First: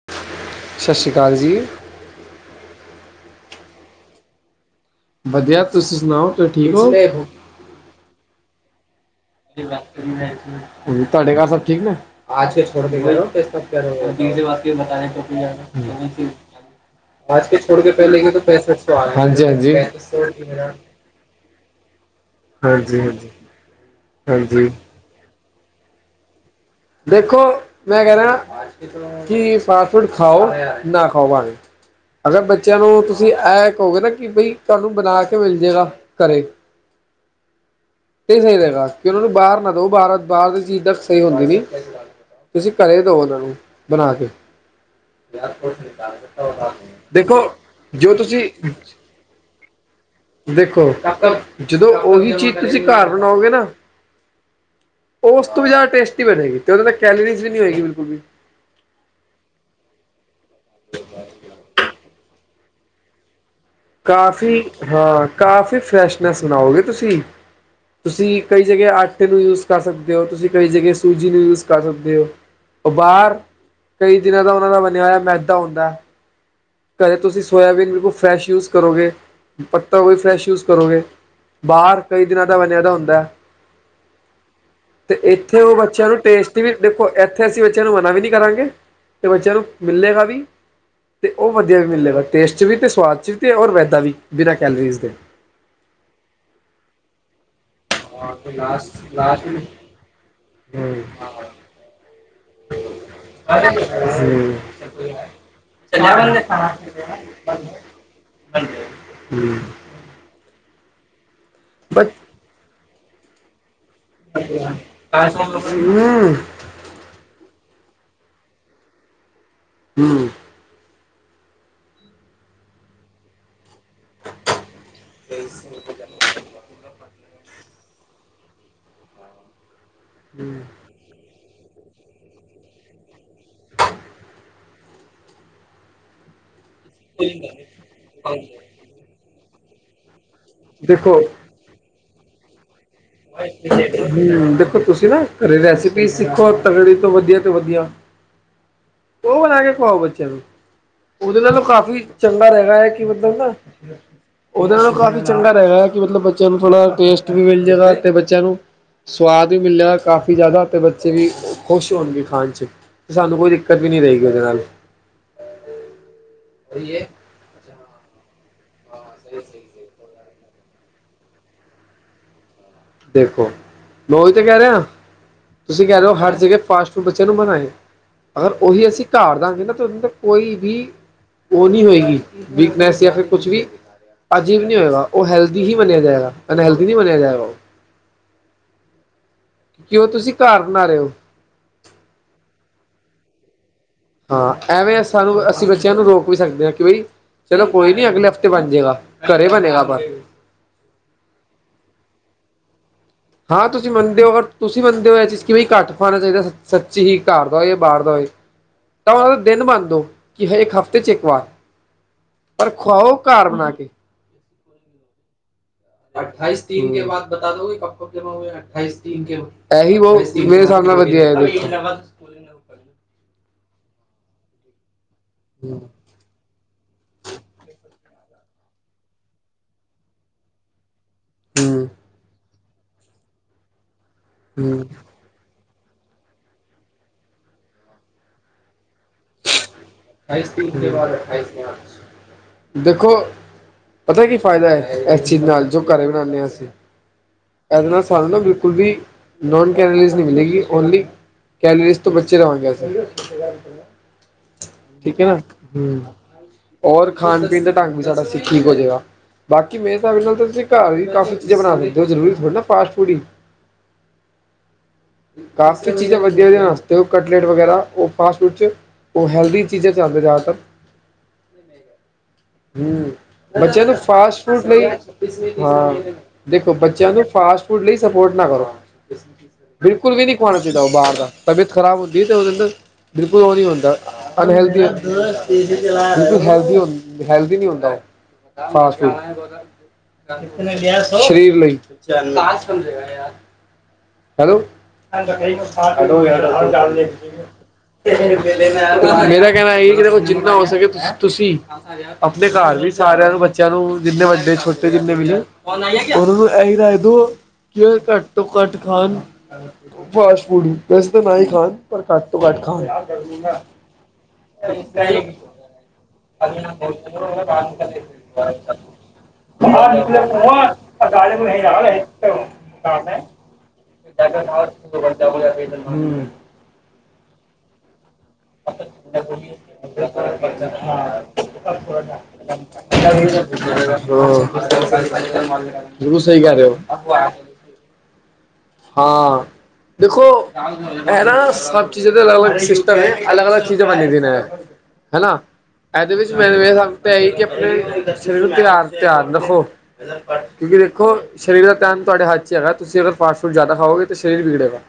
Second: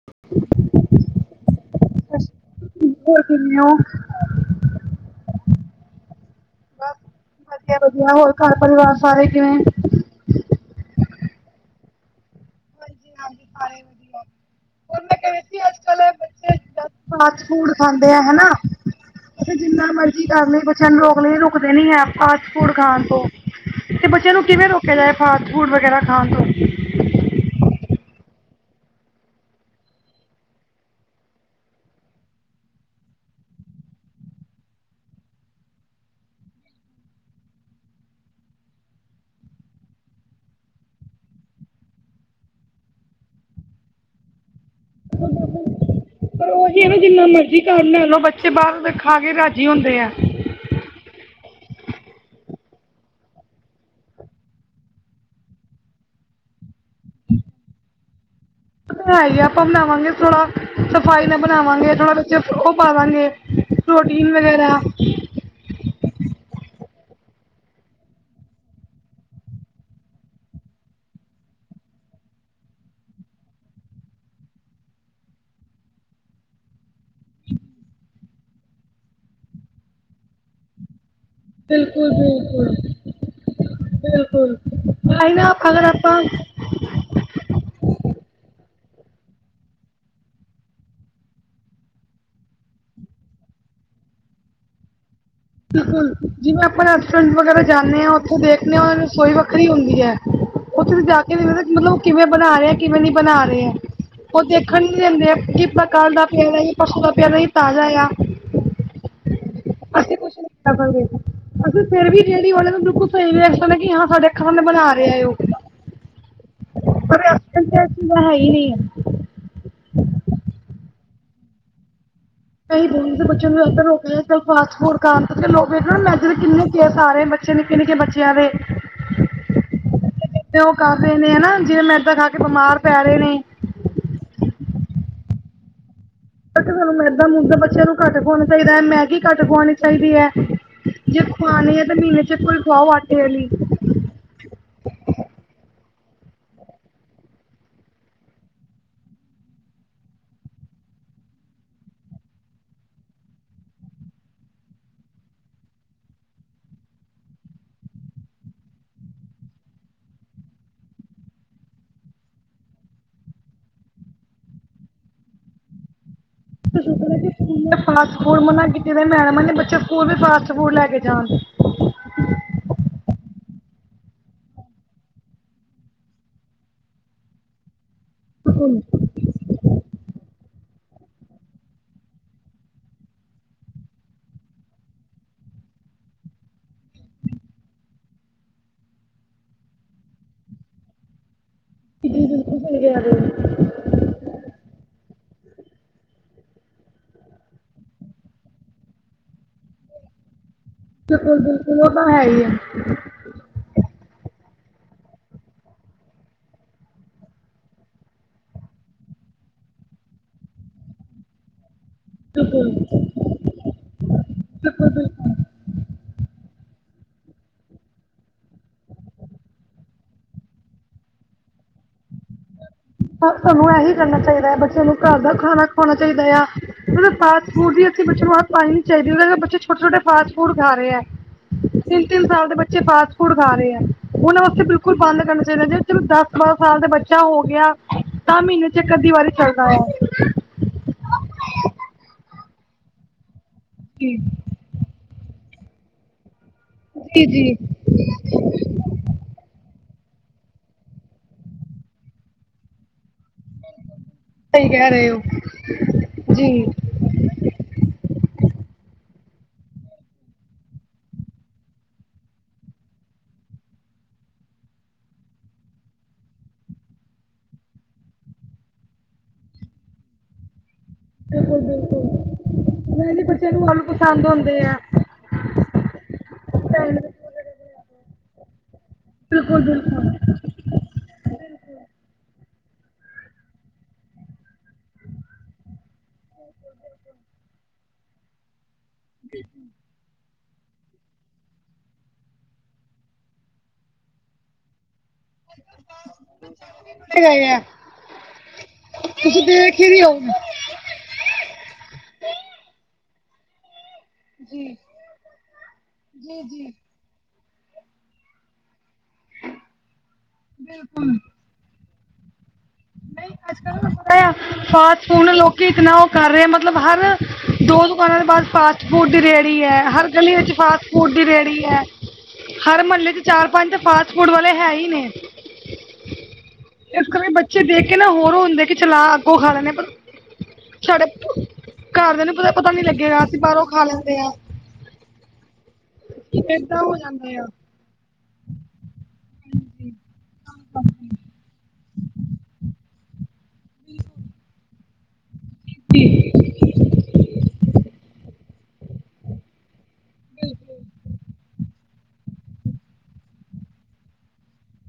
[inaudible] ਸਤਿ ਸ਼੍ਰੀ ਅਕਾਲ ਜੀ? ਹੋਰ ਕੋਈ ਨਿਊ ਵਧੀਆ ਤੁਸੀਂ ਸੁਣਾਓ ਠੀਕ ਹੋ ਵਧੀਆ -ਵਧੀਆ ਹੋਰ ਘਰ ਪਰਿਵਾਰ ਸਾਰੇ ਕਿਵੇਂ ਤੁਹਾਡੇ ਘਰ ਸਭ ਠੀਕ ਨੇ [unintelligible] ਹੈਲੋ ਫਾਸਟ ਆਜ ਕੇ ਫੂਡ ਛੋੜ ਕੇ ਖਾਂਦੇ ਆ ਪਹਿਲੇ ਗ ਹਨਾ। ਪੈਂਸਠ ਸੌ ਆ ਰਿਹਾ ਸੀ ਹਾਂਜੀ- ਹਾਂਜੀ। ਰੁਕ ਕੇ ਰੁਕਦੇ ਨੀ ਹੈ ਫਾਸਟ ਫੂਡ ਹਾਂਜੀ ਖਾਣ ਤੋਂ ਹਾਂਜੀ ਤੇ ਬੱਚਿਆਂ ਨੂੰ ਕਿਵੇਂ ਹਾਂਜੀ ਰੋਕਿਆ ਜਾਏ ਫਾਸਟ ਫੂਡ ਵਗੈਰਾ ਖਾਂਣ ਤੋਂ ਦੇਖੋ ਮੈਂ ਕਹਿ ਰਿਹਾ ਕਿ ਫਾਸਟ ਫੂਡ ਖਾਓ ਨਾ ਖਾਓ ਪਾਵੇ। ਅਗਰ ਬੱਚਿਆਂ ਨੂੰ ਤੁਸੀਂ ਇਹ ਕਹੋਗੇ ਨਾ ਕਿ ਬਈ ਤੁਹਾਨੂੰ ਬਣਾ ਕੇ ਮਿਲ ਜੇਗਾ ਘਰੇ। [inaudible] ਫਿਰ ਸਈ ਰਹੇਗਾ ਕਿ ਉਹਨਾਂ ਨੂੰ ਬਾਹਰ ਨਾ ਦੋ ਬਾਹਰ-ਬਾਹਰ ਦੀ ਚੀਜ਼ ਤਾਂ ਸਹੀ ਹੁੰਦੀ ਨੀ। ਤੁਸੀਂ ਘਰੇ ਦੋ ਉਹਨਾਂ ਨੂੰ ਬਣਾ ਕੇ ਪਰ ਉਹੀ ਹੈ ਨਾ ਜਿੰਨਾ ਦੇਖੋ ਮਰਜ਼ੀ ਘਰ ਲੈ ਜੋ ਲਓ ਤੁਸੀਂ ਬੱਚੇ ਬਾਹਰ ਦੇ ਖਾ ਕੇ ਰਾਜੀ ਹੁੰਦੇ ਹੈ [inaudible] ਦੇਖੋ ਜਦੋਂ ਉਹੀ ਚੀਜ਼ ਤੁਸੀਂ ਘਰ ਬਣਾਓਗੇ ਨਾ ਉਹ ਉਸ ਤੋਂ ਵੀ ਜ਼ਿਆਦਾ ਟੇਸਟੀ ਬਣੇਗੀ ਤੇ ਉਹ ਤਾਂ ਕੈਲਰੀਜ਼ ਵੀ ਨਹੀਂ ਹੋਏਗੀ ਬਿਲਕੁਲ ਵੀ ਬਣਾਈਏ ਆਪਾਂ ਬਣਾਵਾਂਗੇ ਥੋੜਾ ਸਫ਼ਾਈ ਨਾਲ ਬਣਾਵਾਂਗੇ ਥੋੜਾ ਬੱਚੇ ਉਹ ਪਾਵਾਂਗੇ ਪ੍ਰੋਟੀਨ ਕਾਫ਼ੀ ਵਗੈਰਾ ਹਾਂ ਕਾਫੀ ਫਰੈਸ਼ਨਨੈਸ ਬਣਾਓਗੇ ਤੁਸੀਂ ਤੁਸੀਂ ਕਈ ਜਗ੍ਹਾ ਆਟੇ ਨੂੰ ਯੂਜ ਕਰ ਸਕਦੇ ਹੋ ਤੁਸੀਂ ਕਈ ਜਗ੍ਹ ਸੂਜੀ ਨੂੰ ਯੂਜ ਕਰ ਸਕਦੇ ਹੋ ਉਹ ਬਾਹਰ ਕਈ ਦਿਨਾਂ ਦਾ ਉਹਨਾਂ ਦਾ ਬਣਿਆ ਹੋਇਆ ਮੈਦਾ ਹੁੰਦਾ ਘਰੇ ਤੁਸੀਂ ਸੋਇਆਬੀਨ ਬਿਲਕੁਲ ਫਰੈਸ਼ ਯੂਜ ਕਰੋਗੇ, ਪੱਤਾ ਗੋਭੀ ਫਰੈਸ਼ ਯੂਜ ਕਰੋਗੇ ਬਾਹਰ ਕਈ ਦਿਨਾਂ ਦਾ ਬਣਿਆ ਹੁੰਦਾ ਬਿਲਕੁਲ ਆ ਨਾ ਅਗਰ ਆਪਾਂ ਤੇ ਏਥੇ ਦੇਖੋ ਇੱਥੇ ਅਸੀਂ ਬੱਚਿਆਂ ਨੂੰ ਮਨਾ ਵੀ ਨਹੀਂ ਕਰਾਂਗੇ ਤੇ ਬੱਚਿਆਂ ਨੂੰ ਮਿਲੇਗਾ ਵੀ ਤੇ ਉਹ ਵਧੀਆ ਵੀ ਮਿਲੇਗਾ ਟੇਸਟ 'ਚ ਵੀ ਤੇ ਸਵਾਦ 'ਚ ਵੀ ਅਤੇ ਔਰ ਵੈਦਾ ਵੀ ਬਿਨਾਂ ਕੈਲਰੀਜ਼ ਦੇ ਜਿਵੇਂ ਆਪਾਂ [unintelligible] ਵਗੈਰਾ ਜਾਣੇ ਆ ਉੱਥੇ ਦੇਖਦੇ ਹਾਂ ਰਸੋਈ ਵੱਖਰੀ ਹੁੰਦੀ ਐ ਉੱਥੇ ਜਾ ਕੇ ਮਤਲਬ ਕਿਵੇਂ ਬਣਾ ਰਹੇ ਐ ਕਿਵੇਂ ਨੀ ਬਣਾ ਰਹੇ ਐ ਉਹ ਦੇਖਣ ਨੀ ਦਿੰਦੇ ਆ ਕਿ ਪਤਾ ਕੱਲ ਦਾ ਪਿਆ ਦਾ ਹੀ ਪਰਸੋ ਦਾ ਪਿਆ ਹੀ ਤਾਜ਼ਾ ਆ ਹੂੰ, ਅਸੀਂ ਕੁਛ ਫਿਰ ਵੀ ਡੇਅਰੀ ਵਾਲੇ ਨੂੰ ਬਿਲਕੁਲ ਵੀ ਲੱਗੇ ਹਾਂ ਤੁਹਾਡੇ ਸਾਹਮਣੇ ਹੀ ਬਣਾ ਰਿਹਾ ਉਹ ਚੀਜ਼ ਬਣਾ ਰਹੇ ਆ ਹੀ ਨਹੀਂ ਹੈ ਹੂੰ, ਕਈ ਰੋ ਦੇ ਬੱਚਿਆਂ ਨੂੰ ਰੋਕ ਫਾਸਟ ਫੂਡ ਖਾਣ ਲੋਕ ਵਖ ਮੈ ਕਿਨੇ ਕੇਸ ਆ ਰਹੇ ਨਿੱਕੇ ਨਿੱਕੇ ਬੱਚਿਆਂ ਦੇ ਉਹ ਏ ਨੇ ਜਿਵੇਂ ਮੈਦਾਂ ਖਾ ਕੇ ਬਿਮਾਰ ਪੈ ਰਹੇ ਨੇ ਇਦਾਂ ਮੈਦਾ ਮੁੱਦਾ ਬੱਚਿਆਂ ਨੂੰ ਘੱਟ ਖਵਾਣਾ ਚਾਹੀਦਾ ਮੈਗੀ ਘੱਟ ਖ਼ਵਾਣੀ ਚਾਹੀਦੀ ਐ ਜੇ ਦੇਖੋ ਖਵਾਨੀ ਐ ਤਾਂ ਮਹੀਨੇ ਵਿੱਚ ਇੱਕ ਵਾਰ ਖਵਾਓ। ਆਟੇ ਵਾਲੀ ਤੇ ਹੂੰ, ਦੇਖੋ ਤੁਸੀਂ ਨਾ ਘਰੇ ਰੈਸਿਪੀ ਸਿੱਖੋ ਤੋਂ ਵਧੀਆ, ਤੋਂ ਵਧੀਆ। ਉਹ ਬਣਾ ਕੇ ਖਵਾਓ ਬੱਚਿਆਂ ਨੂੰ, ਉਹਦੇ ਨਾਲ ਕਾਫ਼ੀ ਚੰਗਾ ਰਹਿਗਾ ਕਿ ਮਤਲਬ ਨਾ ਉਹਦੇ ਨਾਲ ਕਾਫ਼ੀ ਚੰਗਾ ਰਹਿਗਾ ਕੀ ਮਤਲਬ ਬੱਚਿਆਂ ਨੂੰ ਥੋੜ੍ਹਾ ਟੇਸਟ ਵੀ ਮਿਲ ਜਾਏਗਾ ਤੇ ਬੱਚਿਆਂ ਨੂੰ ਸਵਾਦ ਵੀ ਮਿਲਿਆ ਕਾਫ਼ੀ ਜ਼ਿਆਦਾ ਤੇ ਬੱਚੇ ਵੀ ਖੁਸ਼ ਹੋਣਗੇ ਖਾਣ ਚ ਤੇ, ਸਾਨੂੰ ਕੋਈ ਦਿੱਕਤ ਵੀ ਨਹੀਂ ਰਹੇਗੀ ਉਹਦੇ ਨਾਲ। [unintelligible] ਫਾਸਟ ਫੂਡ ਮੈਡਮ ਨੇ ਬੱਚੇ ਸਕੂਲ ਵੀ ਫਾਸਟ ਫੂਡ ਲੈ ਕੇ ਜਾਣ ਦੇਖੋ ਮੈਂ ਉਹੀ ਤੇ ਕਹਿ ਰਿਹਾ ਤੁਸੀਂ ਕਹਿ ਰਹੇ ਹੋ ਹਰ ਜਗ੍ਹਾ ਫਾਸਟ ਫੂਡ ਬੱਚਿਆਂ ਨੂੰ ਬਣਾਏ, ਅਗਰ ਉਹੀ ਅਸੀਂ ਘਰ ਦਾਂਗੇ ਨਾ ਤੇ ਉਹ ਕੋਈ ਵੀ ਉਹ ਨਹੀਂ ਹੋਏਗੀ ਵਿਕਨੈਸ ਜਾਂ ਫਿਰ ਕੁਛ ਵੀ ਅਜੀਬ ਨਹੀਂ ਹੋਏਗਾ ਉਹ ਹੈਲਦੀ ਹੀ ਮੰਨਿਆ ਜਾਏਗਾ, ਅਨਹਲਦੀ ਨਹੀਂ ਮੰਨਿਆ ਜਾਏਗਾ ਓ। ਕਿਉਂ ਤੁਸੀਂ ਘਰ ਬਣਾ ਰਹੇ ਹੋ। [unintelligible] ਹਾਂ, ਐਵੇਂ ਸਾਨੂੰ ਅਸੀਂ ਬੱਚਿਆਂ ਨੂੰ ਰੋਕ ਵੀ ਸਕਦੇ ਆ ਕੀ ਬਈ ਚਲੋ ਕੋਈ ਨੀ ਅਗਲੇ ਹਫ਼ਤੇ ਬਣ ਜੇਗਾ, ਘਰੇ ਬਣੇਗਾ ਬਸ ਬਿਲਕੁਲ-ਬਿਲਕੁਲ ਉਹ ਤਾਂ ਹੈਈ ਐ, ਹਾਂ ਤੁਸੀਂ ਮੰਨਦੇ ਹੋ ਤੁਸੀਂ ਮੰਨਦੇ ਹੋ ਇਹ ਚੀਜ਼ ਕਿਵੇਂ ਘੱਟ ਖਵਾਣਾ ਚਾਹੀਦਾ ਸੱਚੀ ਹੀ ਘਰ ਦਾ ਹੋਏ ਜਾਂ ਬਾਹਰ ਦਾ ਹੋਏ ਤਾਂ ਉਹਨਾਂ ਦਾ ਦਿਨ ਬਣ ਦਉ ਕਿ ਇੱਕ ਹਫ਼ਤੇ ਚ ਇੱਕ ਵਾਰ ਖਾ, ਬਿਲਕੁਲ ਪਰ ਖਵਾਓ ਘਰ ਬਣਾ ਕੇ ਬਿਲਕੁਲ ਬਿਲਕੁਲ ਅਠਾਈਸ ਤੀਨ ਕੇ ਬਾਦ ਬਤਾ ਦੋਗੇ ਕਬ ਕਬ ਜਮਾ ਹੋਏ। ਇਹੀ ਨੇ ਮੇਰੇ ਹਿਸਾਬ ਨਾਲ [unintelligible] ਪੂਰੇ ਨਾ ਕਰ। ਸਾਨੂੰ ਇਹੀ ਕਰਨਾ ਚਾਹੀਦਾ ਆ ਬੱਚਿਆਂ ਨੂੰ ਘਰ ਦਾ ਖਾਣਾ ਹਮ ਖਵਾਣਾ ਚਾਹੀਦਾ ਆ ਮਤਲਬ ਫਾਸਟ ਫੂਡ ਦੀ ਅਸੀਂ ਬੱਚੇ ਨੂੰ ਹੱਥ ਪਾਣੀ ਨੀ ਚਾਹੀਦੀ ਬੱਚੇ ਛੋਟ-ਛੋਟੇ ਫਾਸ ਫੂਡ ਖਾ ਰਹੇ ਐ। ਹਮ ਤਿੰਨ-ਤਿੰਨ ਸਾਲ ਦੇ ਬੱਚੇ ਫਾਸਟ ਫੂਡ ਖਾ ਰਹੇ ਉਹਨਾਂ ਵਾਸਤੇ ਹਮ ਬਿਲਕੁਲ ਬੰਦ ਕਰਨਾ ਚਾਹੀਦਾ ਜੇ ਚਲੋ ਦਸ-ਬਾਰਾਂ ਸਾਲ ਦਾ ਬੱਚਾ ਹੋ ਗਿਆ ਤਾਂ ਮਹੀਨੇ ਚ ਇੱਕ ਅੱਧੀ ਵਾਰੀ ਚੱਲਦਾ ਵਾ ਦੇਖੋ, ਪਤਾ ਕੀ ਫਾਇਦਾ ਇਸ ਚੀਜ਼ ਨਾਲ ਜੋ ਘਰੇ ਬਣਾਂਦੇ ਆ ਅਸੀਂ ਜੀ-ਜੀ ਇਹਦੇ ਨਾਲ ਸਾਨੂੰ ਨਾ ਬਿਲਕੁਲ ਵੀ ਨੋਨ ਕੈਲਰੀਜ਼ ਨਹੀਂ ਮਿਲੇਗੀ ਓਨਲੀ ਕੈਲਰੀਜ਼ ਤੋਂ ਬੱਚੇ ਰਵਾਂਗੇ। ਸਹੀ ਕਹਿ ਰਹੇ ਹੋ ਠੀਕ ਐ ਨਾ ਹ ਜੀ ਹੋਰ ਖਾਣ ਪੀਣ ਦਾ ਢੰਗ ਵੀ ਸਾਡਾ ਠੀਕ ਹੋਜੇਗਾ ਬਾਕੀ ਮੇਰੇ ਹਿਸਾਬ ਨਾਲ ਤੁਸੀਂ ਘਰ ਵੀ ਕਾਫ਼ੀ ਚੀਜ਼ਾਂ ਬਣਾ ਲੈਂਦੇ ਹੋ ਜ਼ਰੂਰੀ ਮਤਲਬ ਫਾਸਟ ਫੂਡ ਹੀ। [inaudible] ਕਾਫੀ ਚੀਜ਼ਾਂ ਵਧੀਆ ਆਵਾ ਤੇ ਉਹ ਕਟਲੇਟ ਵਗੈਰਾ, ਉਹ ਫਾਸਟ ਫੂਡ ਚ ਉਹ ਹੈਲਦੀ ਚੀਜ਼ਾਂ ਚ ਆਂਦੇ ਜ਼ਿਆਦਾਤਰ ਬਿਲਕੁਲ-ਬਿਲਕੁਲ ਹੂੰ, ਵੈਸੇ ਆਲੂ ਬੱਚਿਆਂ ਨੂੰ ਪਸੰਦ ਫਾਸਟ ਹੁੰਦੇ ਫੂਡ ਆ ਲਈ ਹਾਂ, ਦੇਖੋ ਬੱਚਿਆਂ ਦੇ ਫਾਸਟ ਫੂਡ ਲਈ ਸਪੋਰਟ ਨਾ ਕਰੋ, ਬਿਲਕੁਲ-ਬਿਲਕੁਲ ਬਿਲਕੁਲ ਵੀ ਨੀ ਪਾਉਣਾ ਚਾਹੀਦਾ ਉਹ ਬਾਹਰ ਦਾ, ਤਬੀਅਤ ਖ਼ਰਾਬ ਹੁੰਦੀ ਏ ਤੇ ਓਦੇ ਅੰਦਰ, ਬਿਲਕੁਲ ਉਹ ਨੀ ਹੁੰਦਾ, ਅਨਹੇਲਦੀ ਬਿਲਕੁਲ ਹੈਲ-ਹੈਲਦੀ ਨੀ ਹੁੰਦਾ ਓ ਫਾਸ਼ਟ ਫੂਡ। ਸ਼ਰੀਰ ਲਈ ਅਜ ਸਮਝਗਾ ਯਾਰ ਹੈਲੋ [unintelligible] ਕਈ ਕੰਮ ਨੇ। [unintelligible] ਮੇਰਾ ਕਹਿਣਾ ਇਹ ਕਿ ਦੇਖੋ ਜਿੰਨਾ ਹੋ ਸਕੇ ਤੁਸੀਂ ਅਪਨੇ ਘਰ ਵੀ ਸਾਰਿਆਂ ਨੂੰ ਬੱਚਿਆਂ ਨੂੰ, ਜਿੰਨੇ ਵੱਡੇ-ਛੋਟੇ ਜਿੰਨੇ ਬੀ ਨੇ ਉਹਨਾਂ ਨੂੰ ਇਹੀ ਰਹਿ ਦੋ ਕਿ ਘੱਟ ਤੋਂ-ਘੱਟ ਖਾਨ [unintelligible] ਫਾਸਟ ਫੂਡ ਵੈਸੇ ਤਾਂ ਨਾ ਹੀ ਖਾਨ, ਪਰ ਘੱਟ ਤੋਂ ਘੱਟ ਖਾਣ। ਨਹੀਂ ਅੱਜ-ਕੱਲ੍ਹ ਥੋੜਾ ਜੇਆ ਫਾਸ਼ਟ-ਫੂਡ ਲੋਕੀ ਇਤਨਾ ਉਹ ਕਰ ਰਹੇ ਆ, ਮਤਲਬ ਹਰ ਦੋ ਦੁਕਾਨਾਂ ਦੇ ਬਾਅਦ ਫਾਸਟ ਫੂਡ ਦੀ ਰੇਹੜੀ ਐ, ਹਰ ਗਲੀ ਵਿੱਚ ਫਾਸਟ ਫੂਡ ਦੀ ਰੇਹੜੀ। ਹੈ। ਹਰ ਮਹੱਲੇ 'ਚ ਚਾਰ ਪੰਜ ਤਾਂ ਫਾਸਟ [unintelligible] ਫੂਡ ਵਾਲੇ ਹੈ [unintelligible] ਇਕ ਬੱਚੇ ਦੇਖ ਕੇ ਨਾ ਹੋਰ ਹੁੰਦੇ ਕਿ ਚਲਾ ਅੱਗੋਂ ਖਾ ਲੈਂਣੇ ਪਰ ਸਾਡੇ- [unintelligible] [unintelligible] ਦੇ ਨੂੰ ਪਤਾ ਰ ਪਤਾ ਨਹੀਂ ਲੱਗੇਗਾ ਅਸੀਂ ਬਾਹਰੋਂ ਖਾ ਲੈਂਦੇ ਆ ਰੋਸੇ ਕਰ ਰ ਹੋ ਏਦਾਂ [unintelligible] ਜਾਂਦਾ ਆ ਹਾਂ, ਦੇਖੋ ਇਹ ਨਾ ਸਭ ਚੀਜ਼ਾਂ ਦੇ ਅਲੱਗ- ਅਲੱਗ ਅਲਗ ਅਲਗ ਚੀਜ਼ੇ ਬਣੀ ਦੀ ਨੇ, ਹਨਾ ਇਹਦੇ ਵਿੱਚ ਮੈਨੂੰ ਇਹ ਸਭ ਦਾ ਆਪਣੇ ਸਰੇਆ ਦਾ ਧਿਆਨ ਧਿਆਨ ਰੱਖੋ [unintelligible] [unintelligible] ਕਿਉਕਿ ਦੇਖੋ, ਸਰੀਰ ਦਾ ਧਿਆਨ ਤੁਹਾਡੇ ਹੱਥ 'ਚ ਹੈਗਾ ਤੁਸੀਂ ਅਗਰ ਪਾਸ ਫਜਿਆਦਾ ਖਾਓਗੇ ਤੇ ਸਰੀਰ ਬਿਗੜੇਗਾ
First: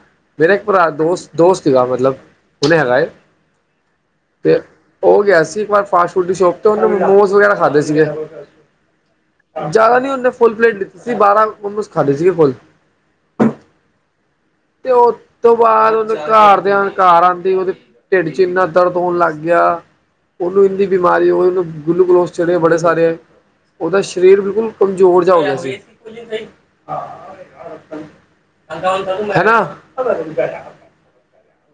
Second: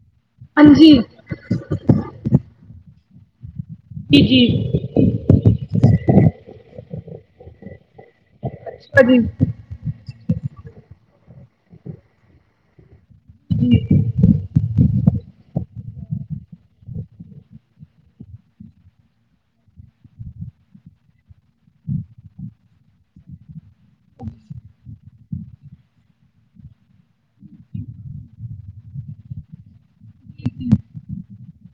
ਮੇਰਾ ਇਕਰਾ ਹਾਂਜੀ ਦਸਤ ਦੋਸਤ ਸੀਗਾ ਮਤਲਬ ਉਹੁਨ ਹੈਗਾਏ [unintelligible] [unintelligible] ਕਿ ਚੀਜ- [inaudible] ਉਹ ਗਿਆ ਸੀ ਇਕ ਵਾਰ ਫਾਸਟ ਫੂਡ ਦੀ ਸ਼ੋਪ ਤੇ ਉਹਨੇ ਮੋਮੋਜ਼ ਵਗੈਰਾ ਖਾਧੇ ਸੀਗੇ ਹਾਂਜੀ ਜ਼ਿਆਦਾ ਨਹੀ ਉਹਨੇ ਫੁੱਲ ਪਲੇਟ ਲਿਤੀ ਸੀ ਬਾਰਾਂ ਮੋਮੋਸ ਖਾਧੇ ਸੀਗੇ ਫੁੱਲ। ਜ [unintelligible] ਤੇ ਉਸਤ ਤੋਂ ਬਾਅਦ ਉਹਦੇ ਘਰ ਦੇ ਕਾਰ ਆਉਦੇ ਉਹਦੇ [unintelligible] ਢਿੱਡ 'ਚ' ਇੰਨਾ ਦਰਦ ਹੋਣ ਲੱਗ ਗਿਆ ਉਹਨੂੰ ਇੰਨੀ ਬਿਮਾਰੀ ਹੋ ਗਈ ਉਨੂਂ ਗੂਲੂਗਲੋਸ ਚੜੇ ਬੜੇ ਸਾਰੇ। ਉਹਦਾ ਸ਼ਰੀਰ ਬਿਲਕੁਲ ਕਮਜ਼ੋਰ ਜਾ ਹੋਗਯਾ ਸੀ। ਹੈਨਾ?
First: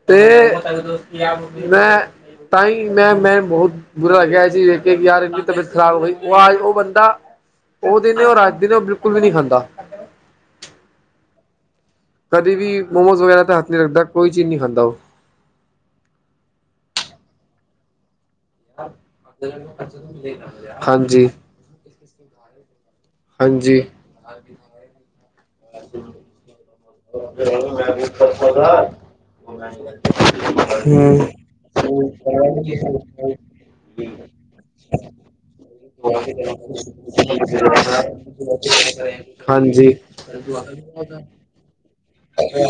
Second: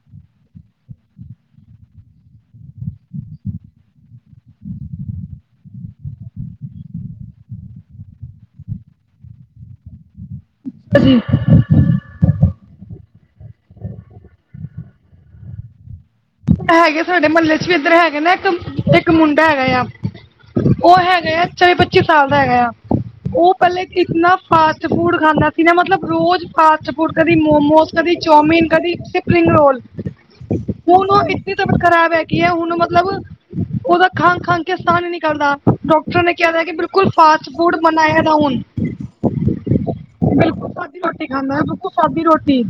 ਤੇ, ਮੈਂ ਤਾਂ ਹੀ ਮੈਂ-ਮੈਂ ਬਹੁਤ ਬੁਰਾ ਲੱਗਿਆ ਸੀ ਵੇਖ ਕੇ ਯਾਰ ਤਬੀਅਤ ਖਰਾਬ ਹੋਗਈ ਉਹ ਬੰਦਾ ਉਹ ਦਿਨ ਉਹ ਰਾਜ ਦਿ ਨੇ ਉਹ ਬਿਲਕੁਲ ਵੀ ਨਹੀਂ ਖਾਂਦਾ ਹਾਂਜੀ [unintelligible] ਕਦੇ ਵੀ ਮੋਮੋਜ਼ ਵਗੈਰਾ ਤਾਂ ਹੱਥ ਨਹੀ ਰੱਖਦਾ ਕੋਈ ਚੀਜ਼ ਨਹੀ ਖਾਂਦਾ ਉਹ। ਹੈਗੇ ਸਾਡੇ ਮਹੱਲੇ 'ਚ' ਵੀ ਇੱਧਰ ਹੈਗੇ ਨਾ ਇੱਕਮ ਇਕ ਮੁੰਡਾ ਹੈਗਾ ਯਾ, ਉਹ ਹਾਂਜੀ ਹੈਗਾ ਯਾ ਚੋਵੀ ਪੱਚੀ ਸਾਲ ਦਾ ਹੈਗਾ ਯਾ। ਉਹ ਹਾਂਜੀ ਪਹਿਲੇ ਕਿਤਨਾ ਫਾਸਟ ਫੂਡ ਖਾਂਦਾ ਸੀ ਨਾ ਮਤਲਬ ਰੋਜ਼ ਫਾਸਟ ਫੂਡ ਕਦੀ ਮੋਮੋਜ਼ ਕਦੀ ਚੌਮੀਨ ਕਦੀ ਸਪਰਿੰਗ ਰੋਲ। ਮਨ ਇੰਨੀ ਤਬੀਅਤ ਖਰਾਬ ਹੈ ਕੀ ਐ, ਹੁਣ ਮਤਲਬ ਉਹਦਾ ਖਾਂ ਖਾਂਘ ਕੇ ਸਸਾਹ ਨੀ ਨਿਕਲਦਾ, ਡਾਕਟਰ ਨੇ ਕਿਹਾ ਬਿਲਕੁਲ ਫਾਸਟ ਫੂਡ ਮਨਾ ਐ ਹੁਨ। ਹਾਂਜੀ। ਸਾਦੀ ਰੋਟੀ ਖਾਂਦਾ ਹੈ ਬਿਲਕੁਲ ਸਾਦੀ ਰੋਟੀ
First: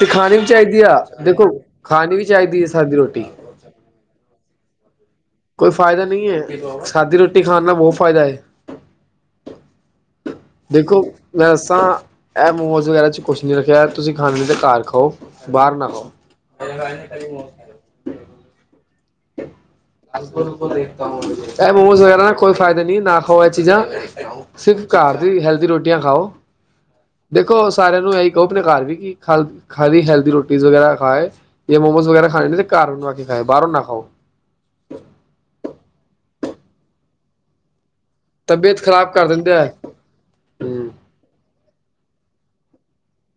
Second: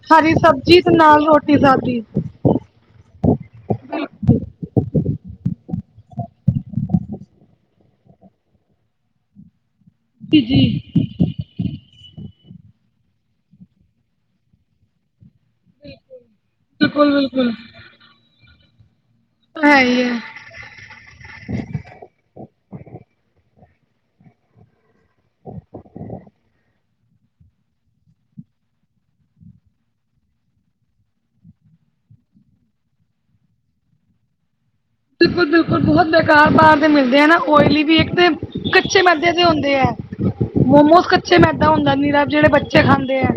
ਤੇ ਹਰੀ ਖਾਨੀ ਵੀ ਚਾਈਦੀ ਸਬਜ਼ੀ ਆ, ਤੇ ਨਾਲ ਦੇਖੋ ਰੋਟੀ ਖਾਨੀ ਵੀ ਚਾਈਦੀ ਆ ਸਾਦੀ ਰੋਟੀ। ਹ [unintelligible] ਕੋਈ ਫਾਇਦਾ ਨਹੀ ਐਂ, ਸਾਦੀ ਰੋਟੀ ਖਾਨ ਨਾਲ ਬਹੁਤ ਫਾਇਦਾ ਏ। ਜੀ ਦੇਖੋ ਮੈ ਦਸਾਂ ਇਹ ਮੋਮੋਜ਼ ਵਗੈਰਾ 'ਚ ਕੁਛ ਨਹੀ ਰੱਖਿਆ ਤੁਸੀਂ ਖਾਣੇ ਤਾਂ ਘਰ ਖਾਓ। ਬਾਹਰ ਨਾ ਖਾਓ। ਹੈ ਹੀ ਹੈ ਕੱਲ ਬਲ [unintelligible] ਇਹ ਮੋਮੋਜ਼ ਵਗੈਰਾ ਕੋਈ ਫਾਇਦਾ ਨਹੀ ਨਾ ਖਾਓ ਇਹ ਚੀਜ਼ਾ। ਸਿਰਫ ਘਰ ਦੀ ਹੈਲਦੀ ਰੋਟੀਆਂ ਖਾਓ। ਦੇਖੋ ਸਾਰਿਆਂ ਨੂੰ ਇਹੀ ਕਹੋ ਆਪਣੇ ਘਰ ਵੀ ਕਿ ਖਾਲ ਖਾਲੀ ਹੈਲਦੀ ਰੋਟੀ ਵਗੈਰਾ ਖਾਏ। ਇਹ ਮੋਮੋਜ਼ ਵਗੈਰਾ ਖਾਣੇ ਨੇ ਤੇ ਘਰ ਬਨਾ ਕੇ ਖਾਓ ਬਿਲਕੁਲ- ਬਿਲਕੁਲ ਬਹੁਤ ਬੇਕਾਰ ਬਾਹਰ ਮਿਲਦੇ ਆ ਨਾ ਓਇਲੀ ਵੀ ਇੱਕ ਤਬੀਅਤ ਕੱਚੇ ਖ਼ਰਾਬ ਕਰ ਮੈਦੇ ਦੇ ਦਿੰਦੇ ਹੁੰਦੇ ਹੈ। ਹਮ ਮੋਮੋਸ ਕੱਚੇ ਮੈਦਾ ਹੁੰਦਾ ਨਿਰਾ ਜਿਹੜੇ ਬੱਚੇ ਖਾਂਦੇ ਆ।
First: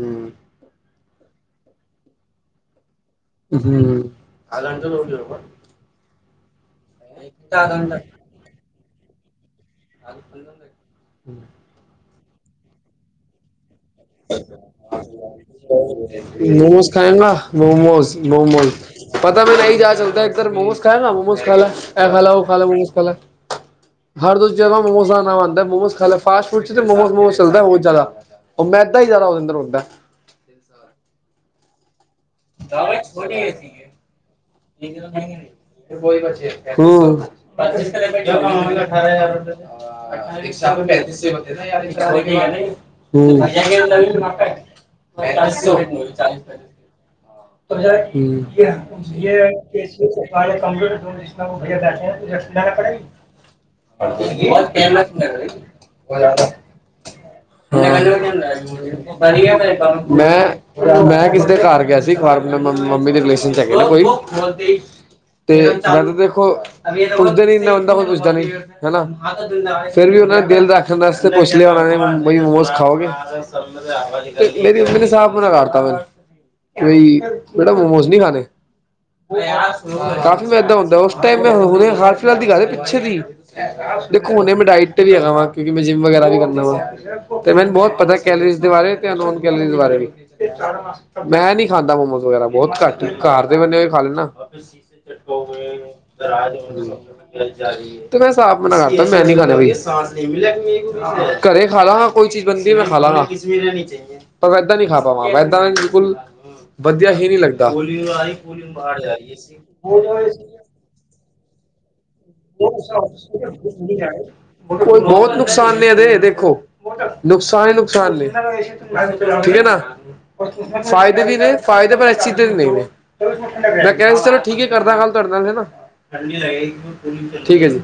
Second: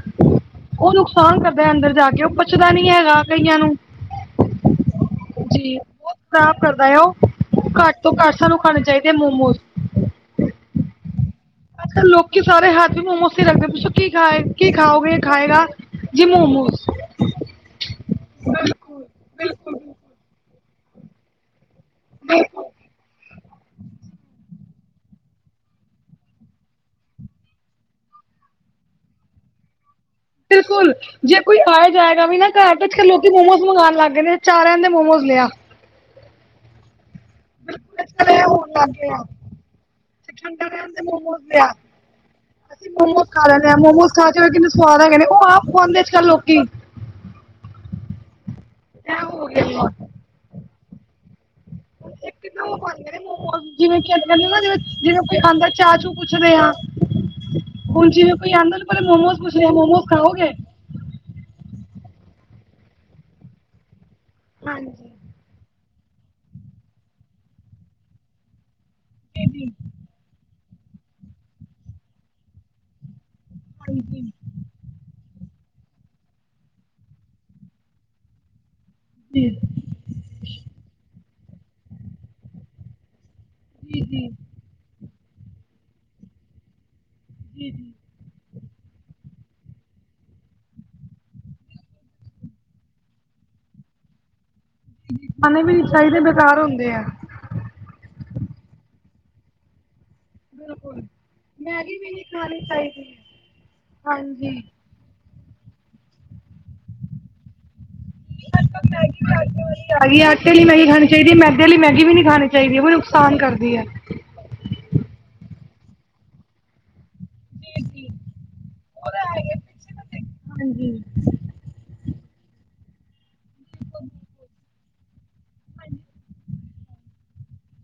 ਹਮ [inaudible] ਉਹ ਨੁਕਸਾਨ ਕਰਦੇ ਅੰਦਰ ਜਾ ਕੇ ਉਹ ਪਚਦਾ ਨੀ ਹੈਗਾ। ਕਈਆਂ ਹਮ ਨੂੰ ਹ ਜਾਣ ਚ [unintelligible] ਜਾਊ ਜ ਬਬ ਖਰਾਬ ਕਰਦਾ ਓ ਘੱਟ ਤੋਂ ਘੱਟ ਸਾਨੂੰ ਖਾਣੇ ਚਾਹੀਦੇ ਮੋਮੋਜ। ਆ ਪਦਾ [inaudible] ਅੱਛਾ ਲੋਕੀ ਸਾਰੇ ਹੱਥ ਵੀ ਮੋਮੋਸ ਹੀ ਰੱਖਗ ਦੇ ਪਛ ਕੀ ਖਾਏ ਕੀ ਖਾਓਗੇ ਖਾਏਗਾ ਜੀ ਮੋਮੋਸ। ਖਾਏਗਾ ਮੋਮੋਜ਼- ਮੋਮੋਜ਼ ਪਤਾ ਮੈਂ ਨਹੀ ਜਾ ਚਲਦਾ ਇੱਧਰ ਮੋਮੋਸ। ਹੈ ਮੋਮੋਜ ਖਾਲ ਐ ਖਾਲਾ ਉਹ ਖਾਲਾ ਮੋਮੋਜ ਖਾਲਾ। ਹਰ ਰੋਜ਼ ਜ ਮੋਮੋ ਦਾ ਨ ਆਂਦਾ ਮੋ ਖ ਫਾਸ ਫੂ ਚ ਮੋਸ ਮੋਸ ਚਲਦਾ ਬਹੁਤ ਜ਼ਿਆਦਾ। ਉਹ ਮੈਦਾ ਹੀ ਜ਼ਿਆਦਾ ਉਹਦੇੰ ਅੰਦਰ ਹੁੰਦਾ। ਬਿਲਕੁਲ ਜੇ ਕੋਈ ਆਏ। ਜਾਏਗਾ ਵੀ ਨਾ ਘਰ ਲੋਕੀ ਮੋਮੋਜ਼ ਮੰਗਵਾਉਣ ਲੱਗ ਗਏ ਚਾਰ ਦੇ ਮੋਮੋਜ਼ ਲਿਆ। ਅਠਾਰਾਂ ਹਜ਼ਾਰ ਰ ਸ ਪੈਂਤੀ ਅਸੀਂ ਮੋਮੋਸ ਖਾ ਲੈਂਦੇ ਹਾਂ ਮੋਮੋਸ ਖਾ ਕੇ ਕਿੰਨੇ ਸਵਾਦ [inaudible] ਹੈਗੇ ਨੇ ਉਹ ਆਪ ਖਵਾਉਂਦੇ ਹੋਰ ਅੱਜ ਕੱਲ੍ਹ ਲੋਕੀ ਇੱਕ ਸੁਨ ਕਿੰਨਾ ਉਹ ਪੜੇ ਪਾਉਂਦੇ ਨੇ ਮੋਮੋਸ [inaudible] ਚਾਚੂ ਪੁੱਛਦੇ ਆ। ਹੁਣ ਜਿਵੇਂ ਕੋਈ ਆਂਦਾ ਨੂੰ ਪਹਿਲੇ ਮੋਮੋਸ ਪੁੱਛਦੇ ਆ ਮੋਮੋਸ ਖਾਓਗੇ ਮੈਂ ਮੈਂ ਕਿਸੇ ਦੇ ਘਰ ਗਿਆ ਸੀ ਫਾਰਮ ਮੰਮੀ ਦੇ ਰਿਲੇਸ਼ਨ ਚ ਹੈਗੇ ਨੇ ਕੋਈ। ਤੇ ਮੈਂ ਤਾਂ ਦੇਖੋ ਪੁੱਛਦੇ ਨੀ ਬੰਦਾ ਕੋਈ ਪੁੱਛਦਾ ਨੀ ਹਨਾ। ਫੇਿਰ ਵੀ ਉਹਨਾਂ ਨੇ ਦਿਲ ਰੱਖਣ ਵਾਸਤੇ ਪੁੱਛ ਲਿਆ ਉਹਨਾਂ ਨੇ ਬਈ ਮੋਮੋਸ ਖਾਓਗੇ। ਮੇਰੀ ਮੰਮੀ ਨੇ ਸਾਫ ਮਨਾ ਕਰਤਾ। ਕਿ ਬਈ ਬੇਟਾ ਮੋਮੋਸ ਨਹੀਂ ਖਾਣੇ। ਕਾਫ਼ੀ ਮੈਦਾ ਹੁੰਦਾ ਉਸ ਟਾਈਮ ਮੈਂ ਹੁਣੇ ਹਾਲ ਫਿਲਹਾਲ ਦੀ ਗੱਲ ਪਿੱਛੇ ਦੀ। ਦੇਖੋ ਹੁਣੇ ਮੈਂ ਡਾਇਟ ਤੇ ਵੀ ਹੈਗਾ ਵਾਂ ਕਿਉਕਿ ਮੈਂ ਜਿੰਮ ਵਗੈਰਾ ਵੀ ਕਰਨਾ ਵਾ ਤੇ ਮੈਨੂੰ ਬਹੁਤ ਪਤਾ। ਕੈਲਰੀਜ਼ ਦੇ ਬਾਰੇ ਤੇੋ ਨੋਨ ਕੈਲਰੀ ਬਾਰੇ ਵੀ। ਮੈਂ ਨੀ ਖਾਂਦਾ ਮੋਮੋਸ ਵਗੈਰਾ ਬਹੁਤ ਘੱਟ ਘਰ ਦੇ ਬਣੇ ਹੋਏ ਖਾ ਲੈਦਾ। ਖਾਣੇ ਵੀ ਨਹੀਂ ਚਾਹੀਦੇ ਰਾ ਬੇਕਾਰ ਹੁੰਦੇ ਆ ਤੇ ਮੈਂ ਸਾਫ਼ ਮਨਾ ਕਰਤਾ ਮੈਂ ਨੀ ਖਾਣਾ ਭਈਆ। ਘਰੇ ਖਾ ਲਾਗਾ ਕੋਈ ਚੀਜ਼ ਬਣਦੀ ਮੈਂ ਖਾ ਲਗਾਂ ਇਦਾਂ ਨੀ ਖਾ ਪਾ। ਮੈਦਾ ਬਿਲਕੁਲ ਵਧੀਆ ਹੀ ਨੀ ਲੱਗਦਾ। ਅੱਜ ਮੈਗੀ ਵੀ ਆਟੇ ਵਾਲੀ ਆ ਗਈ ਆਟੇ ਲਈ ਮੈਗੀ ਖਾਣੀ ਚਾਹੀਦੀ ਹੈ ਮੈਦੇ ਵਾਲ ਲਈ ਮੈਗੀ ਵੀ ਨਹੀਂ। ਖਾਣੀ ਚਾਹੀਦੀ ਹੈ ਉਹ ਨੁਕਸਾਨ ਕਰਦੀ ਹੈ। ਕਿਆ ਉਹ ਤਾਂ ਕੋਈ ਹੋਰ ਨੁਕਸਾਨ ਦੇ ਦੇ ਦੇਖੋ। ਨੁਕਸਾਨ ਹੀ ਨੁਕਸਾਨ ਨੇ ਠੀਕ ਹੈ ਨਾ ਫਾਇਦੇ ਵੀ ਨੇ। ਫਾਇਦੇ ਪਰ ਇਸ ਚੀਜ਼ ਦੇ ਨਹੀਂ ਮੈਂ ਕਹਿ ਸੀ ਚਲੋ ਠੀਕ ਹੈ। ਕਰਦਾ ਖੱਲ ਦੇ ਦਵਾਂ। ਠੀਕ ਹੈ ਜੀ।